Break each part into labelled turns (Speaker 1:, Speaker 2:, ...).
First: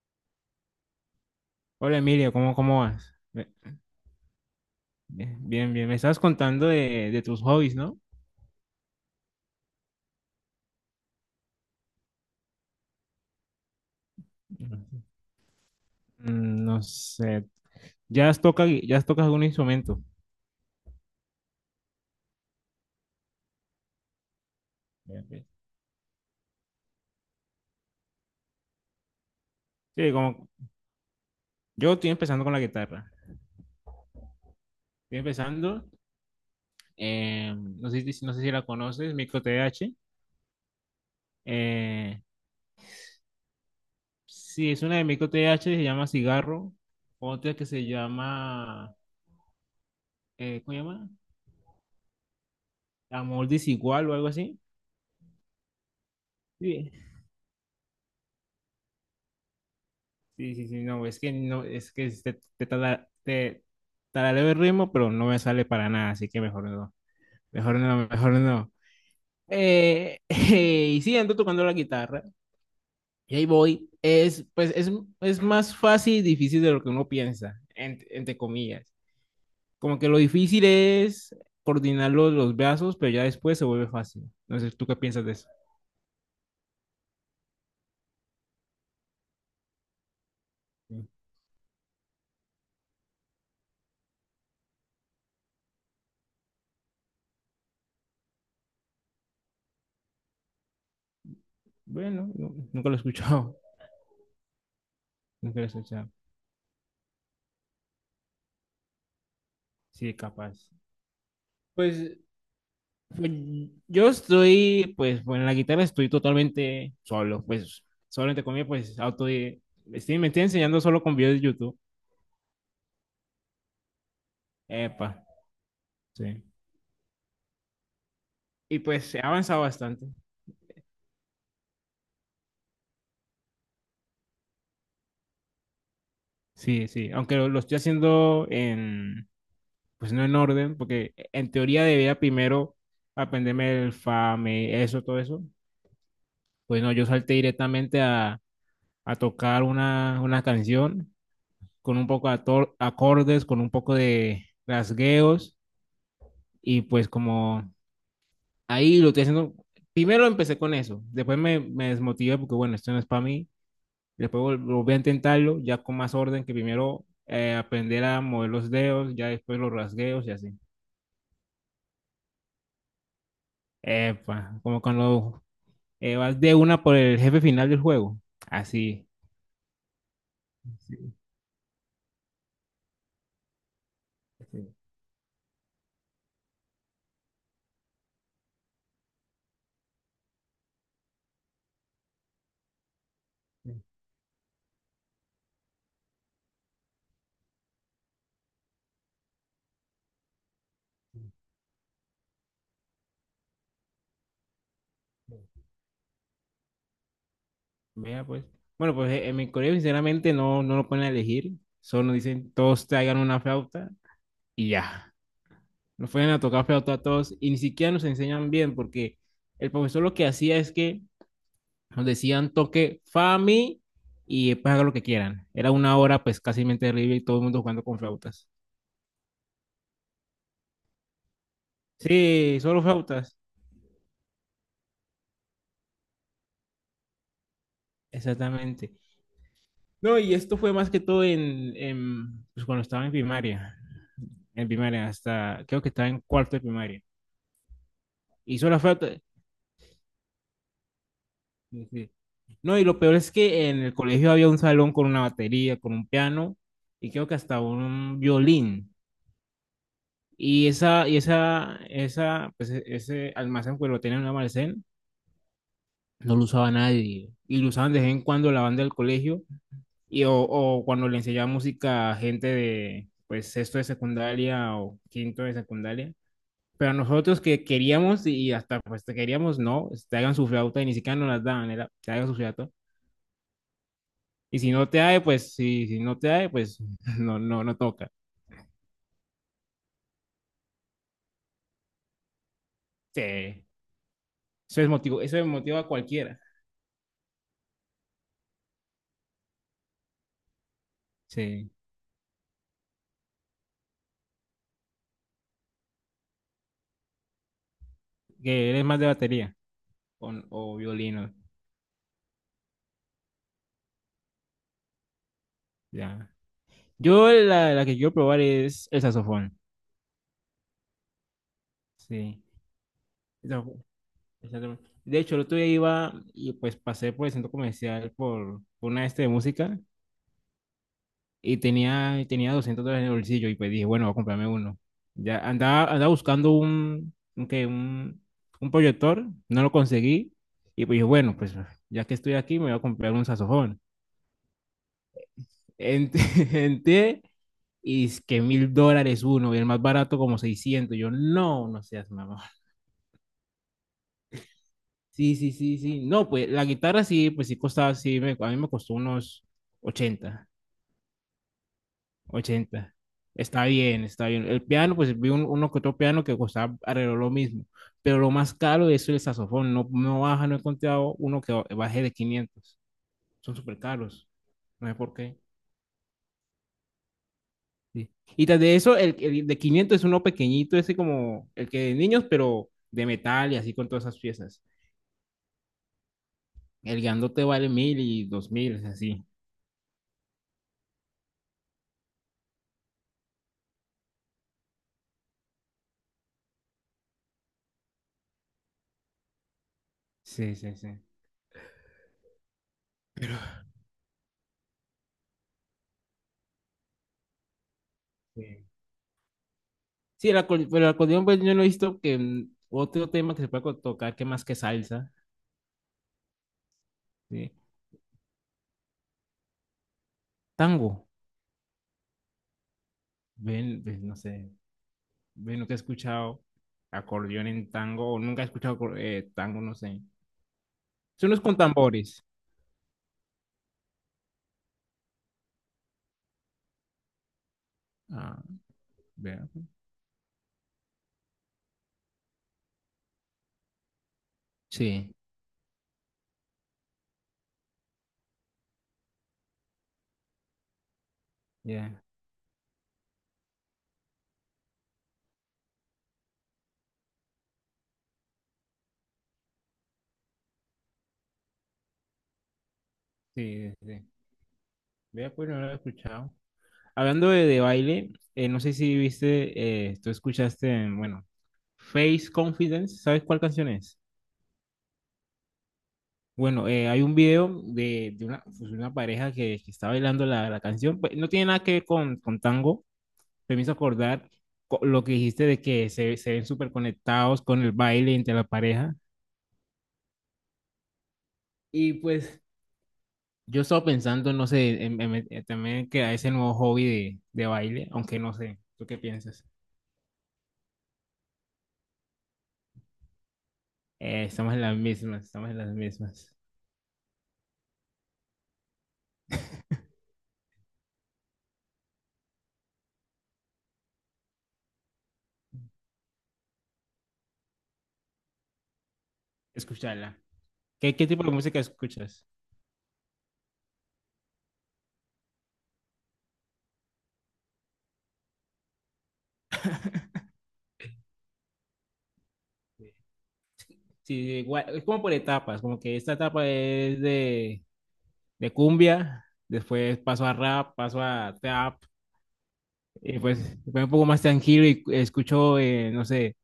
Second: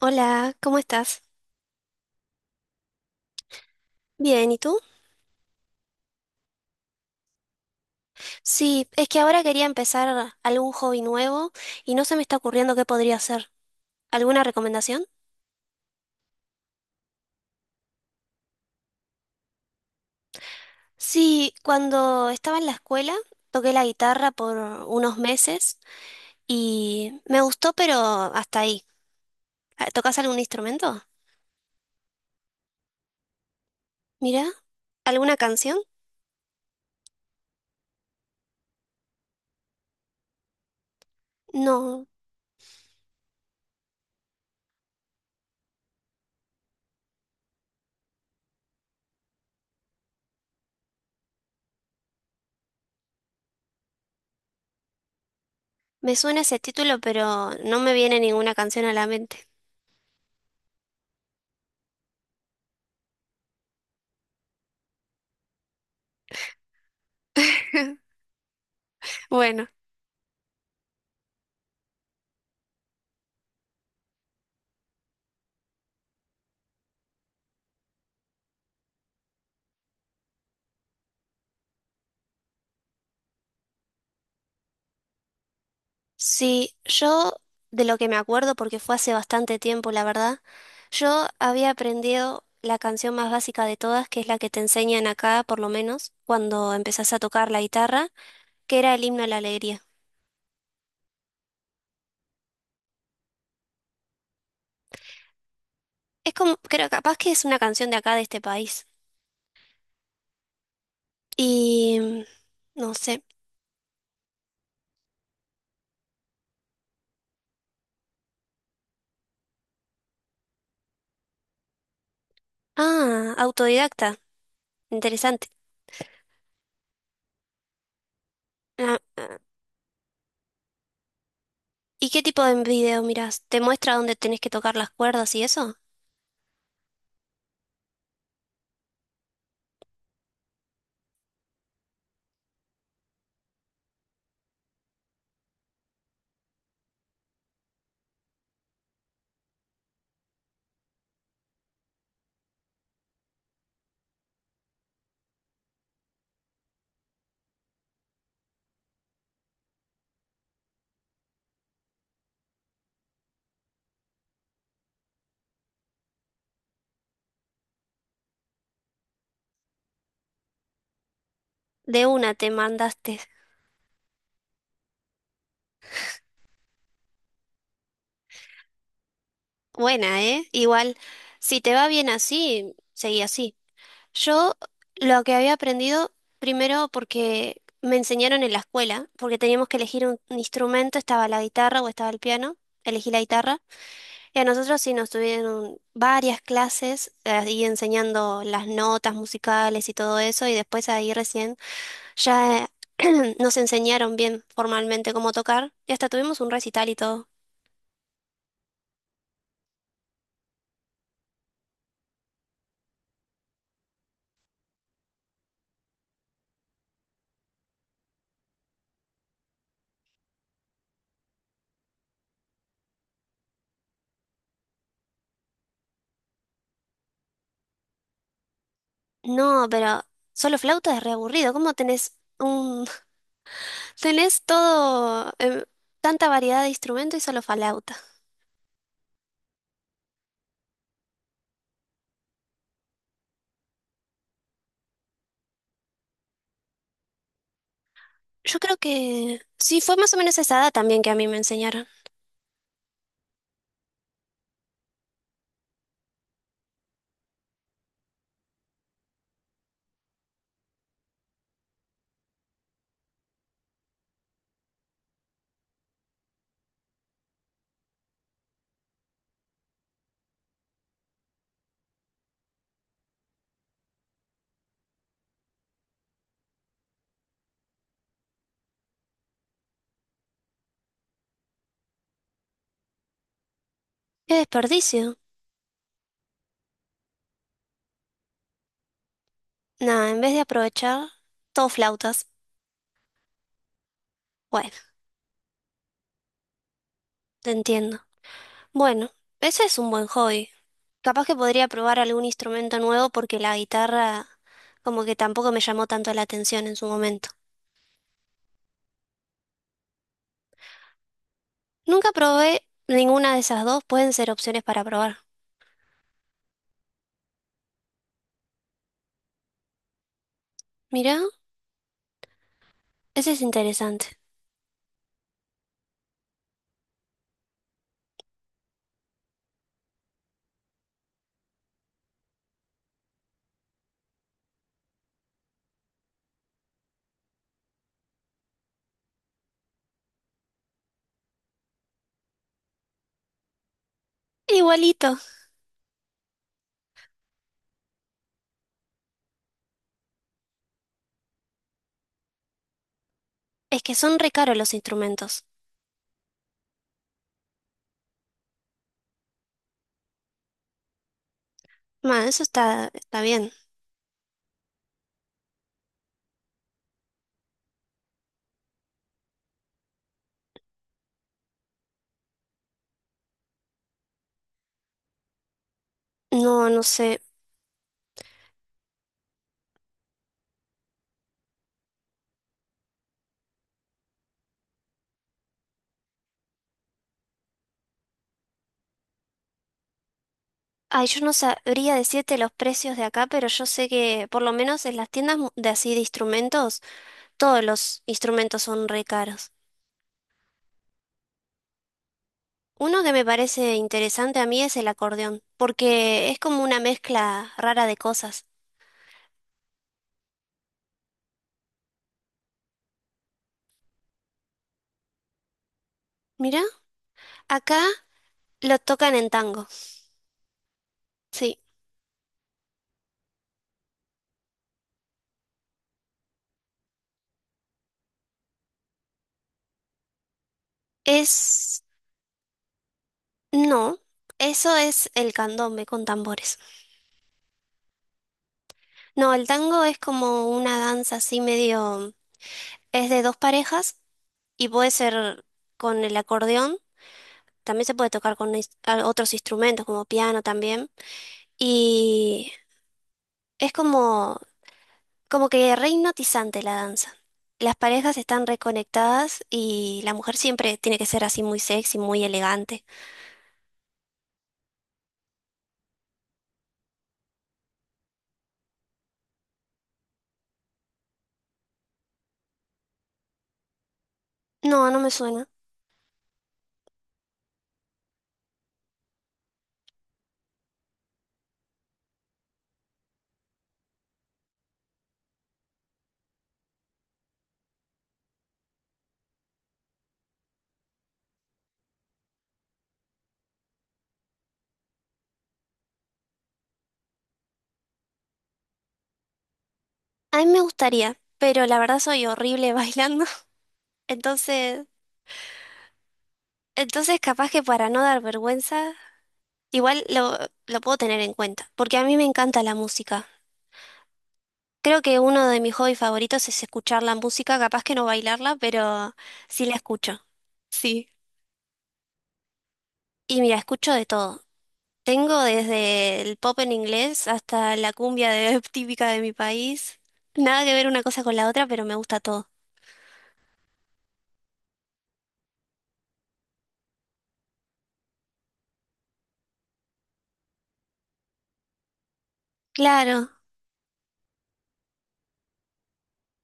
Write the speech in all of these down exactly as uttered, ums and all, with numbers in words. Speaker 1: Hola, ¿cómo estás?
Speaker 2: Hola Emilio, ¿cómo, cómo vas? Ve-
Speaker 1: Bien, ¿y tú?
Speaker 2: ve- Bien, bien, me estabas contando de, de tus hobbies, ¿no?
Speaker 1: Sí, es que ahora quería empezar algún hobby nuevo y no se me está ocurriendo qué podría hacer. ¿Alguna recomendación?
Speaker 2: Mm, No sé, ¿ya has tocado, ya has tocado algún instrumento?
Speaker 1: Sí, cuando estaba en la escuela toqué la guitarra por unos
Speaker 2: Bien, bien.
Speaker 1: meses y me gustó, pero hasta ahí. Ah,
Speaker 2: Sí,
Speaker 1: ¿tocas algún
Speaker 2: como
Speaker 1: instrumento?
Speaker 2: yo estoy empezando con la guitarra,
Speaker 1: Mira,
Speaker 2: estoy
Speaker 1: ¿alguna canción?
Speaker 2: empezando, eh, no sé, si- no sé si la conoces, Micro T H.
Speaker 1: No,
Speaker 2: eh, sí, es una de Micro T H, se llama Cigarro. Otra que se llama, eh, ¿cómo se llama? Amor Desigual o algo así.
Speaker 1: me suena ese
Speaker 2: Sí,
Speaker 1: título, pero no me viene ninguna canción a la mente.
Speaker 2: sí, sí, sí, no, es que no, es que te, te, tala- te tarareo el ritmo, pero no me sale para nada, así que mejor no, mejor no, mejor no.
Speaker 1: Bueno,
Speaker 2: Eh, y sí, ando tocando la guitarra, y ahí voy. Es, pues, es, es más fácil y difícil de lo que uno piensa, en- entre comillas. Como que lo difícil es coordinar los, los brazos, pero ya después se vuelve fácil. No sé, ¿tú qué piensas de eso?
Speaker 1: sí, yo de lo que me acuerdo, porque fue hace bastante tiempo, la verdad. Yo había aprendido la canción más básica de todas, que es la que te enseñan acá, por lo menos, cuando empezás a tocar la guitarra, que era el himno a la alegría.
Speaker 2: Bueno, no- nunca lo he escuchado, nunca lo he escuchado.
Speaker 1: Es como, creo, capaz que es una canción de acá, de este país.
Speaker 2: Sí, capaz.
Speaker 1: Y
Speaker 2: Pues
Speaker 1: mm, no sé.
Speaker 2: Pues, yo estoy, pues, bueno, en la guitarra estoy totalmente solo, pues, solamente conmigo pues, auto estoy, me estoy enseñando solo con videos de YouTube.
Speaker 1: Ah, autodidacta.
Speaker 2: Epa,
Speaker 1: Interesante.
Speaker 2: sí. Y
Speaker 1: Ah,
Speaker 2: pues he
Speaker 1: ah.
Speaker 2: avanzado bastante.
Speaker 1: ¿Y qué tipo de video mirás? ¿Te muestra dónde tenés que tocar las cuerdas y eso?
Speaker 2: Sí, sí, aunque lo, lo estoy haciendo en, pues, no en orden, porque en teoría debía primero aprenderme el fa, me, eso, todo eso. Pues no, yo salté directamente a, a tocar una, una canción con un poco de ator- acordes, con un poco de rasgueos. Y pues como ahí lo estoy haciendo, primero empecé con eso, después me, me desmotivé porque bueno, esto no es para mí, después vol- volví a intentarlo ya con más orden, que primero, eh, aprender a mover los dedos, ya después los rasgueos y así.
Speaker 1: De una te mandaste.
Speaker 2: Epa, como cuando, eh, vas de una por el jefe final del juego, así.
Speaker 1: Buena, ¿eh?
Speaker 2: Sí,
Speaker 1: Igual,
Speaker 2: sí,
Speaker 1: si te va bien así, seguí así. Yo
Speaker 2: sí,
Speaker 1: lo que había aprendido, primero porque me enseñaron en la escuela, porque teníamos que elegir un, un instrumento, estaba la guitarra o estaba el piano, elegí la guitarra,
Speaker 2: sí,
Speaker 1: y a nosotros sí nos tuvieron varias clases eh, ahí enseñando las notas musicales y todo eso, y después ahí recién ya eh, nos enseñaron bien formalmente cómo
Speaker 2: sí.
Speaker 1: tocar, y hasta tuvimos un recital y todo.
Speaker 2: Vea, pues. Bueno, pues, eh, en mi colegio sinceramente no, no lo ponen a elegir, solo nos dicen todos traigan una flauta y ya. Nos fueron a tocar flauta a todos y ni siquiera nos enseñan bien porque el profesor lo que hacía es que nos decían toque Fami y después haga lo que quieran. Era una hora pues casi terrible y todo el mundo jugando con flautas.
Speaker 1: No, pero solo flauta es re aburrido, ¿cómo tenés
Speaker 2: Sí, solo
Speaker 1: un...
Speaker 2: flautas,
Speaker 1: Tenés todo, em, tanta variedad de instrumentos y solo flauta.
Speaker 2: exactamente. No, y esto fue más que todo en, en pues, cuando estaba en primaria, en primaria hasta creo que estaba en cuarto de primaria.
Speaker 1: Yo
Speaker 2: Y
Speaker 1: creo
Speaker 2: solo flauta.
Speaker 1: que sí, fue más o menos esa edad también que a mí me enseñaron.
Speaker 2: Sí, sí. No, y lo peor es que en el colegio había un salón con una batería, con un piano y creo que hasta un violín. Y esa, y esa, esa, pues e- ese almacén, pues lo tenía en un almacén, no lo usaba nadie. Y lo usaban de vez en cuando la banda del colegio y, o, o cuando le enseñaba música a gente de, pues, sexto de secundaria o quinto de secundaria. Pero a nosotros que queríamos y hasta pues te queríamos, no, pues, te hagan su flauta y ni siquiera nos las daban, era, te hagan su flauta.
Speaker 1: Qué
Speaker 2: Y si no te
Speaker 1: desperdicio.
Speaker 2: hay, pues si si no te hay, pues no, no, no toca.
Speaker 1: Nada, en vez de aprovechar, todo flautas.
Speaker 2: Sí.
Speaker 1: Bueno,
Speaker 2: Eso es motivo, eso es motivo a cualquiera.
Speaker 1: te entiendo. Bueno, ese es un buen hobby. Capaz que podría
Speaker 2: Sí.
Speaker 1: probar algún instrumento nuevo porque la guitarra como que tampoco me llamó tanto la atención en su momento.
Speaker 2: Que eres más de batería o, o violino.
Speaker 1: Nunca probé ninguna de esas dos, pueden ser opciones para probar.
Speaker 2: Ya. Yo la, la que quiero probar es el saxofón.
Speaker 1: Mirá,
Speaker 2: Sí.
Speaker 1: ese es
Speaker 2: El saxofón,
Speaker 1: interesante.
Speaker 2: el saxofón. De hecho, el otro día iba y pues pasé por el centro comercial por, por una este de música, y tenía, tenía doscientos dólares en el bolsillo y pues dije, bueno, voy a comprarme uno. Ya andaba, andaba buscando un, un, qué, un, un proyector, no lo conseguí y pues dije, bueno, pues, ya que estoy aquí me voy a comprar un saxofón.
Speaker 1: Igualito.
Speaker 2: Ent- Entré y es que mil dólares uno, y el más barato como seiscientos. Yo, no, no seas mamá.
Speaker 1: Es que son re caros los
Speaker 2: Sí,
Speaker 1: instrumentos.
Speaker 2: sí, sí, sí. No, pues la guitarra sí, pues sí costaba, sí, me, a mí me costó unos ochenta
Speaker 1: Bueno, eso está,
Speaker 2: ochenta
Speaker 1: está bien.
Speaker 2: Está bien, está bien. El piano, pues vi un, uno que otro piano que costaba alrededor lo mismo, pero lo más caro es el saxofón. No, no baja, no he encontrado uno que baje de quinientos. Son súper caros. No sé por qué.
Speaker 1: No, no sé.
Speaker 2: Sí. Y tras de eso, el, el de quinientos es uno pequeñito, ese como el que de niños, pero de metal y así con todas esas piezas. El grandote vale mil, y dos mil, es así.
Speaker 1: Ay, yo no sabría decirte los precios de acá, pero yo sé que por lo menos en las tiendas mu- de así de instrumentos, todos los instrumentos son re caros.
Speaker 2: Sí, sí, sí.
Speaker 1: Uno que me parece interesante a mí es el acordeón, porque es como una mezcla rara de cosas.
Speaker 2: Sí, sí, el acor- pero el acordeón, pues yo no he visto, que, mm, otro tema que se pueda co- tocar que más que salsa.
Speaker 1: Mira,
Speaker 2: Sí.
Speaker 1: acá lo tocan en tango.
Speaker 2: Tango.
Speaker 1: Sí,
Speaker 2: Ven, ven, no sé. Ven, nunca he escuchado acordeón en tango, o nunca he escuchado acor- eh, tango, no sé. Son los con
Speaker 1: es...
Speaker 2: tambores.
Speaker 1: No, eso es el candombe con tambores.
Speaker 2: Ah,
Speaker 1: No, el
Speaker 2: vea.
Speaker 1: tango es como una danza así medio... Es de dos parejas y puede
Speaker 2: Sí,
Speaker 1: ser con el acordeón, también se puede tocar con ins- a- otros instrumentos como piano también.
Speaker 2: ya.
Speaker 1: Y es como, como que re hipnotizante la danza. Las parejas están reconectadas y la mujer siempre tiene que ser así muy sexy, muy elegante.
Speaker 2: Sí, sí, sí. Vea, pues no lo he escuchado. Hablando de, de baile, eh, no sé si viste, eh, tú escuchaste, bueno, Face Confidence, ¿sabes cuál canción es?
Speaker 1: No, no me suena.
Speaker 2: Bueno, eh, hay un video de, de una, pues, una pareja que, que está bailando la, la canción, pues, no tiene nada que ver con, con tango. Me hizo acordar, co- lo que dijiste de que se, se ven súper conectados con el baile entre la pareja. Y pues yo estaba pensando, no sé, en- en- en- también que a ese nuevo hobby de, de baile, aunque no sé, ¿tú qué piensas?
Speaker 1: A mí me gustaría, pero la verdad soy horrible bailando.
Speaker 2: Eh, estamos en las
Speaker 1: Entonces,
Speaker 2: mismas, estamos en las mismas.
Speaker 1: entonces capaz que para no dar vergüenza, igual lo, lo puedo tener en cuenta, porque a mí me encanta la música. Creo que uno de mis hobbies favoritos es escuchar la música, capaz que no bailarla, pero sí la
Speaker 2: Escucharla.
Speaker 1: escucho,
Speaker 2: ¿Qué, qué
Speaker 1: sí.
Speaker 2: tipo de música escuchas?
Speaker 1: Y mira, escucho de todo. Tengo desde el pop en inglés hasta la cumbia de- típica de mi país. Nada que ver una cosa con la otra, pero me gusta todo.
Speaker 2: Sí, sí, igual, es como por etapas, como que esta etapa es de, de cumbia, después paso a rap, paso a trap, y
Speaker 1: Claro,
Speaker 2: pues me pongo un poco más tranquilo y escucho, eh, no sé,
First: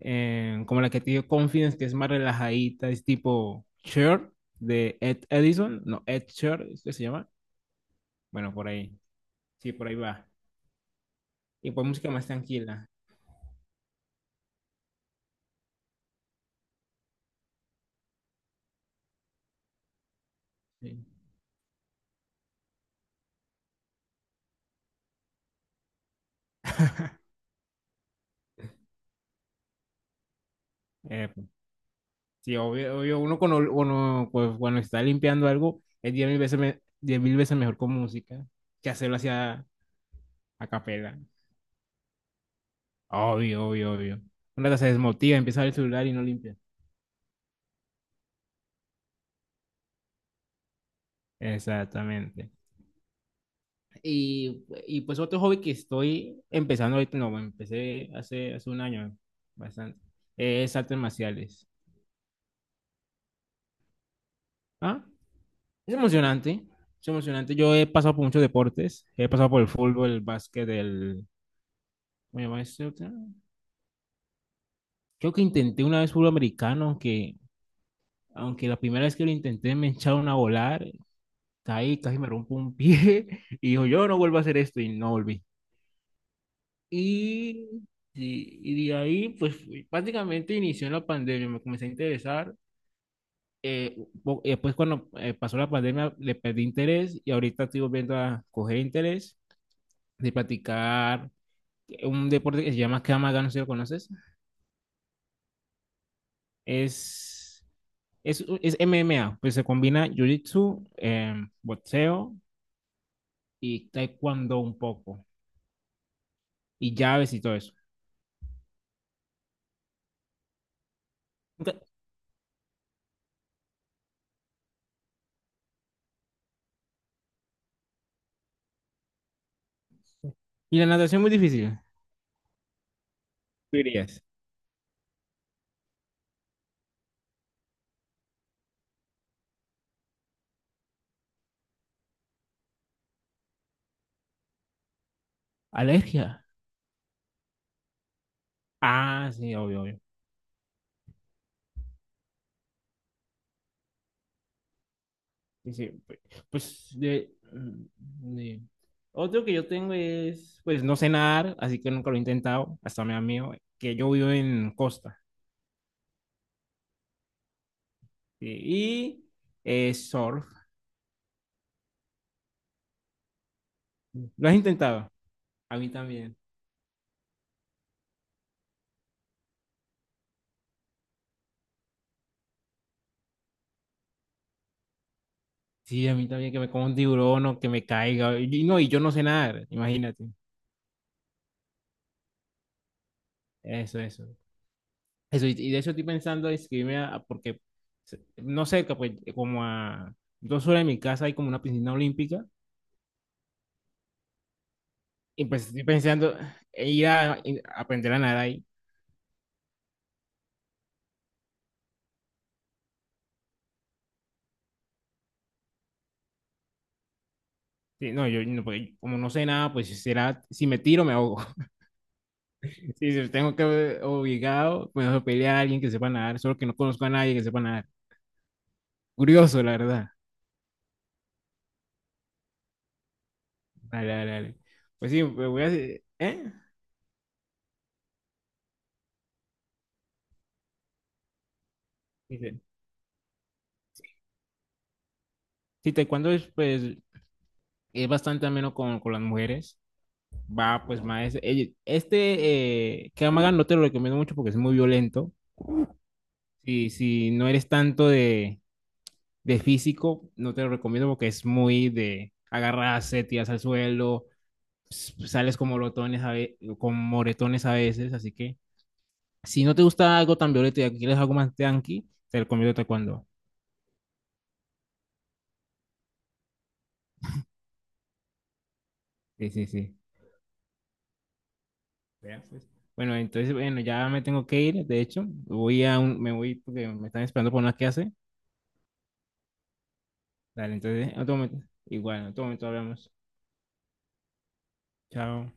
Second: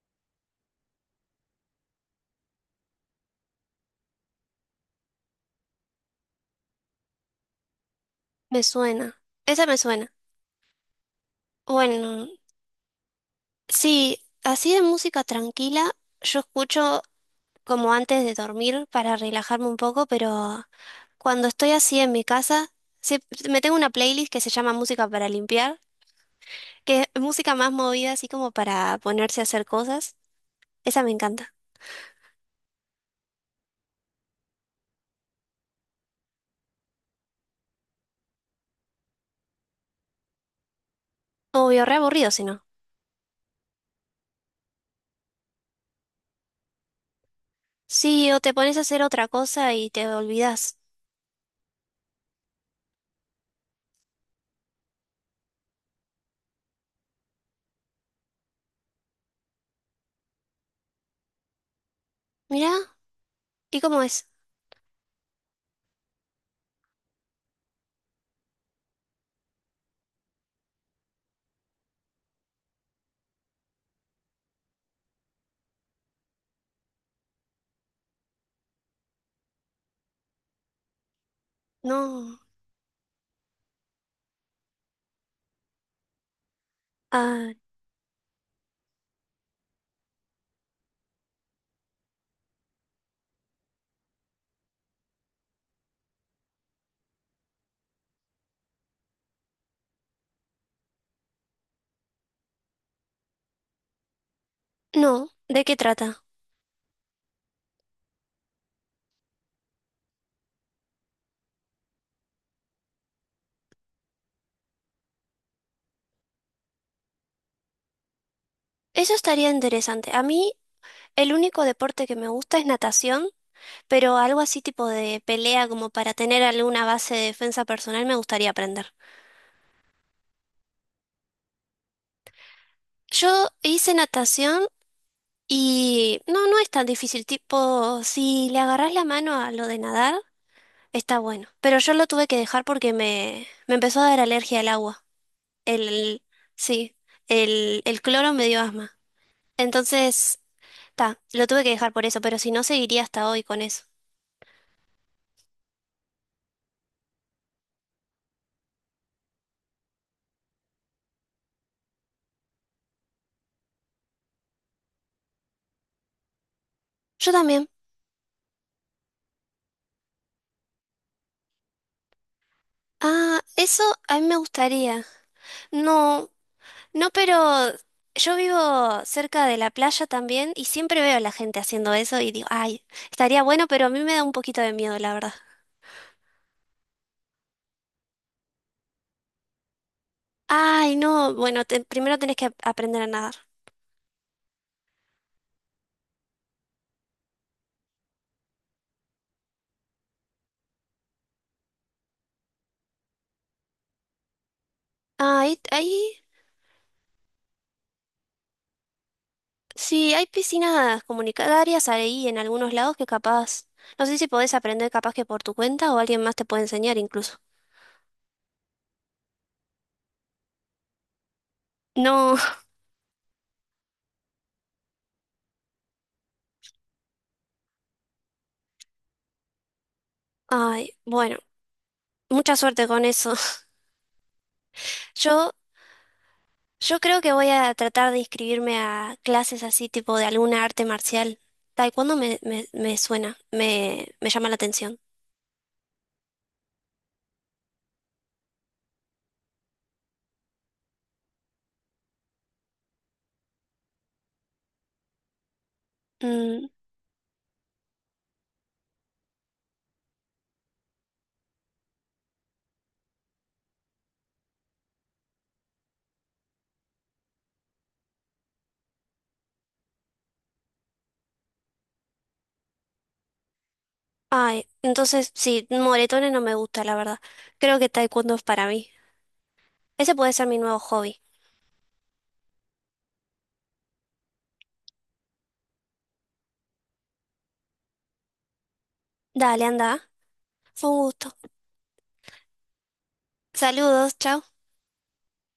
Speaker 2: eh, como la que te dio Confidence, que es más relajadita, es tipo Sure de Ed Edison, no, Ed Shure, ¿es que se llama? Bueno,
Speaker 1: me
Speaker 2: por ahí,
Speaker 1: suena. Esa
Speaker 2: sí,
Speaker 1: me
Speaker 2: por ahí
Speaker 1: suena.
Speaker 2: va. Y pues música más
Speaker 1: Bueno,
Speaker 2: tranquila.
Speaker 1: sí, así de música tranquila, yo escucho como antes de dormir para relajarme un poco, pero...
Speaker 2: Sí.
Speaker 1: Cuando estoy así en mi casa, sie- me tengo una playlist que se llama Música para limpiar, que es música más movida, así como para ponerse a hacer cosas. Esa me
Speaker 2: Eh, pues,
Speaker 1: encanta.
Speaker 2: sí, obvio, obvio, uno cuando, uno, pues, cuando está limpiando algo, es diez mil veces, me- diez mil veces mejor con música que hacerlo hacia a capela.
Speaker 1: Obvio, re aburrido si no.
Speaker 2: Obvio, obvio, obvio. Una que se desmotiva, empieza a ver el celular y no limpia.
Speaker 1: Sí, o te pones a hacer otra cosa y te olvidas.
Speaker 2: Exactamente. Y, y, pues, otro hobby que estoy empezando ahorita, no, bueno, empecé hace, hace un año, bastante, es artes marciales.
Speaker 1: Mirá, ¿y cómo es?
Speaker 2: ¿Ah? Es emocionante, es emocionante. Yo he pasado por muchos deportes, he pasado por el fútbol, el básquet, el... ¿Cómo se llama este otro? Creo que intenté una vez fútbol americano, aunque, aunque la primera vez que lo intenté me echaron a volar, caí, casi me
Speaker 1: No.
Speaker 2: rompo un pie. Y dijo, yo no vuelvo a hacer esto, y no volví.
Speaker 1: Ah,
Speaker 2: Y sí, y de ahí, pues, fui- prácticamente inició la pandemia, me comencé a interesar. Eh, po- eh, después, cuando, eh, pasó la pandemia, le perdí interés, y ahorita estoy volviendo a coger interés de practicar un deporte que se llama Kamaga, no sé si lo conoces.
Speaker 1: no. ¿De qué trata?
Speaker 2: Es, es, es M M A, pues se combina jiu-jitsu, eh, boxeo y taekwondo un poco, y llaves y todo eso.
Speaker 1: Eso estaría interesante. A mí, el único
Speaker 2: Nunca-
Speaker 1: deporte que me gusta es natación, pero algo así tipo de pelea, como para tener alguna base de defensa personal, me gustaría aprender.
Speaker 2: Y la natación es muy difícil,
Speaker 1: Yo
Speaker 2: tú
Speaker 1: hice
Speaker 2: dirías.
Speaker 1: natación y no, no es tan difícil, tipo, si le agarrás la mano a lo de nadar, está bueno. Pero yo lo tuve que dejar porque me, me empezó a dar alergia al agua. El,
Speaker 2: Alergia.
Speaker 1: sí, el, el cloro me dio asma.
Speaker 2: Ah, sí, obvio, obvio.
Speaker 1: Entonces, ta, lo tuve que dejar por eso, pero si no, seguiría hasta hoy con eso.
Speaker 2: Dice, pues, pues, de, de- otro que yo tengo es, pues, no sé nadar, así que nunca lo he intentado, hasta me da miedo, que yo vivo en Costa.
Speaker 1: Yo también.
Speaker 2: ¿Sí? Y, eh, surf,
Speaker 1: Ah, eso a mí me
Speaker 2: ¿lo has
Speaker 1: gustaría.
Speaker 2: intentado? A mí
Speaker 1: No,
Speaker 2: también,
Speaker 1: no, pero yo vivo cerca de la playa también y siempre veo a la gente haciendo eso y digo, ay, estaría bueno, pero a mí me da un poquito de miedo, la verdad.
Speaker 2: sí, a mí también, que me coma un tiburón o que me caiga, y, y no, y yo no sé nadar, imagínate.
Speaker 1: Ay, no, bueno, te- primero tenés que ap- aprender a nadar.
Speaker 2: Eso, eso, eso, y, y de eso estoy pensando inscribirme, a- a- porque, se- no cerca, pues, como a dos horas de mi casa hay como una piscina olímpica,
Speaker 1: Ah,
Speaker 2: y
Speaker 1: ahí,
Speaker 2: pues estoy
Speaker 1: ahí,
Speaker 2: pensando en ir a, en aprender a nadar ahí.
Speaker 1: sí, hay piscinas comunitarias ahí en algunos lados que capaz, no sé si podés aprender capaz que por tu cuenta o alguien más te puede enseñar incluso.
Speaker 2: Sí, no, yo no, porque como no sé nada, pues si será, si me tiro, me ahogo.
Speaker 1: No,
Speaker 2: Sí. Si tengo que obligado, me voy a pedirle a alguien que sepa nadar, solo que no conozco a nadie que sepa nadar. Curioso, la verdad.
Speaker 1: ay, bueno, mucha suerte con eso.
Speaker 2: Dale, dale, dale. Pues sí, me
Speaker 1: Yo,
Speaker 2: voy a hacer- ¿eh?
Speaker 1: yo creo que voy a tratar de inscribirme a clases así tipo de alguna arte marcial. Taekwondo me,
Speaker 2: Dice,
Speaker 1: me, me suena, me, me llama la atención.
Speaker 2: sí, taekwondo es, pues, es bastante ameno con, con las mujeres. Va, pues, más. eh, Este, eh, Krav Maga no te lo recomiendo mucho porque es muy violento.
Speaker 1: Mm,
Speaker 2: Si, si no eres tanto de de físico, no te lo recomiendo, porque es muy de agarrarse, tiras al suelo, sales con moretones a, ve- con moretones a veces, así que si no te gusta algo tan violento y quieres algo más tranqui, te recomiendo taekwondo.
Speaker 1: ay, entonces sí, moretones no me gusta, la verdad. Creo que taekwondo es para mí.
Speaker 2: Sí, sí, sí.
Speaker 1: Ese puede ser mi nuevo hobby.
Speaker 2: Vea, pues. Bueno, entonces, bueno, ya me tengo que ir, de hecho, voy a un- me voy porque me están esperando por una clase.
Speaker 1: Dale, anda.
Speaker 2: Dale,
Speaker 1: Fue un
Speaker 2: entonces, en otro
Speaker 1: gusto.
Speaker 2: momento, igual, en otro momento hablamos.
Speaker 1: Saludos, chao.
Speaker 2: Chao.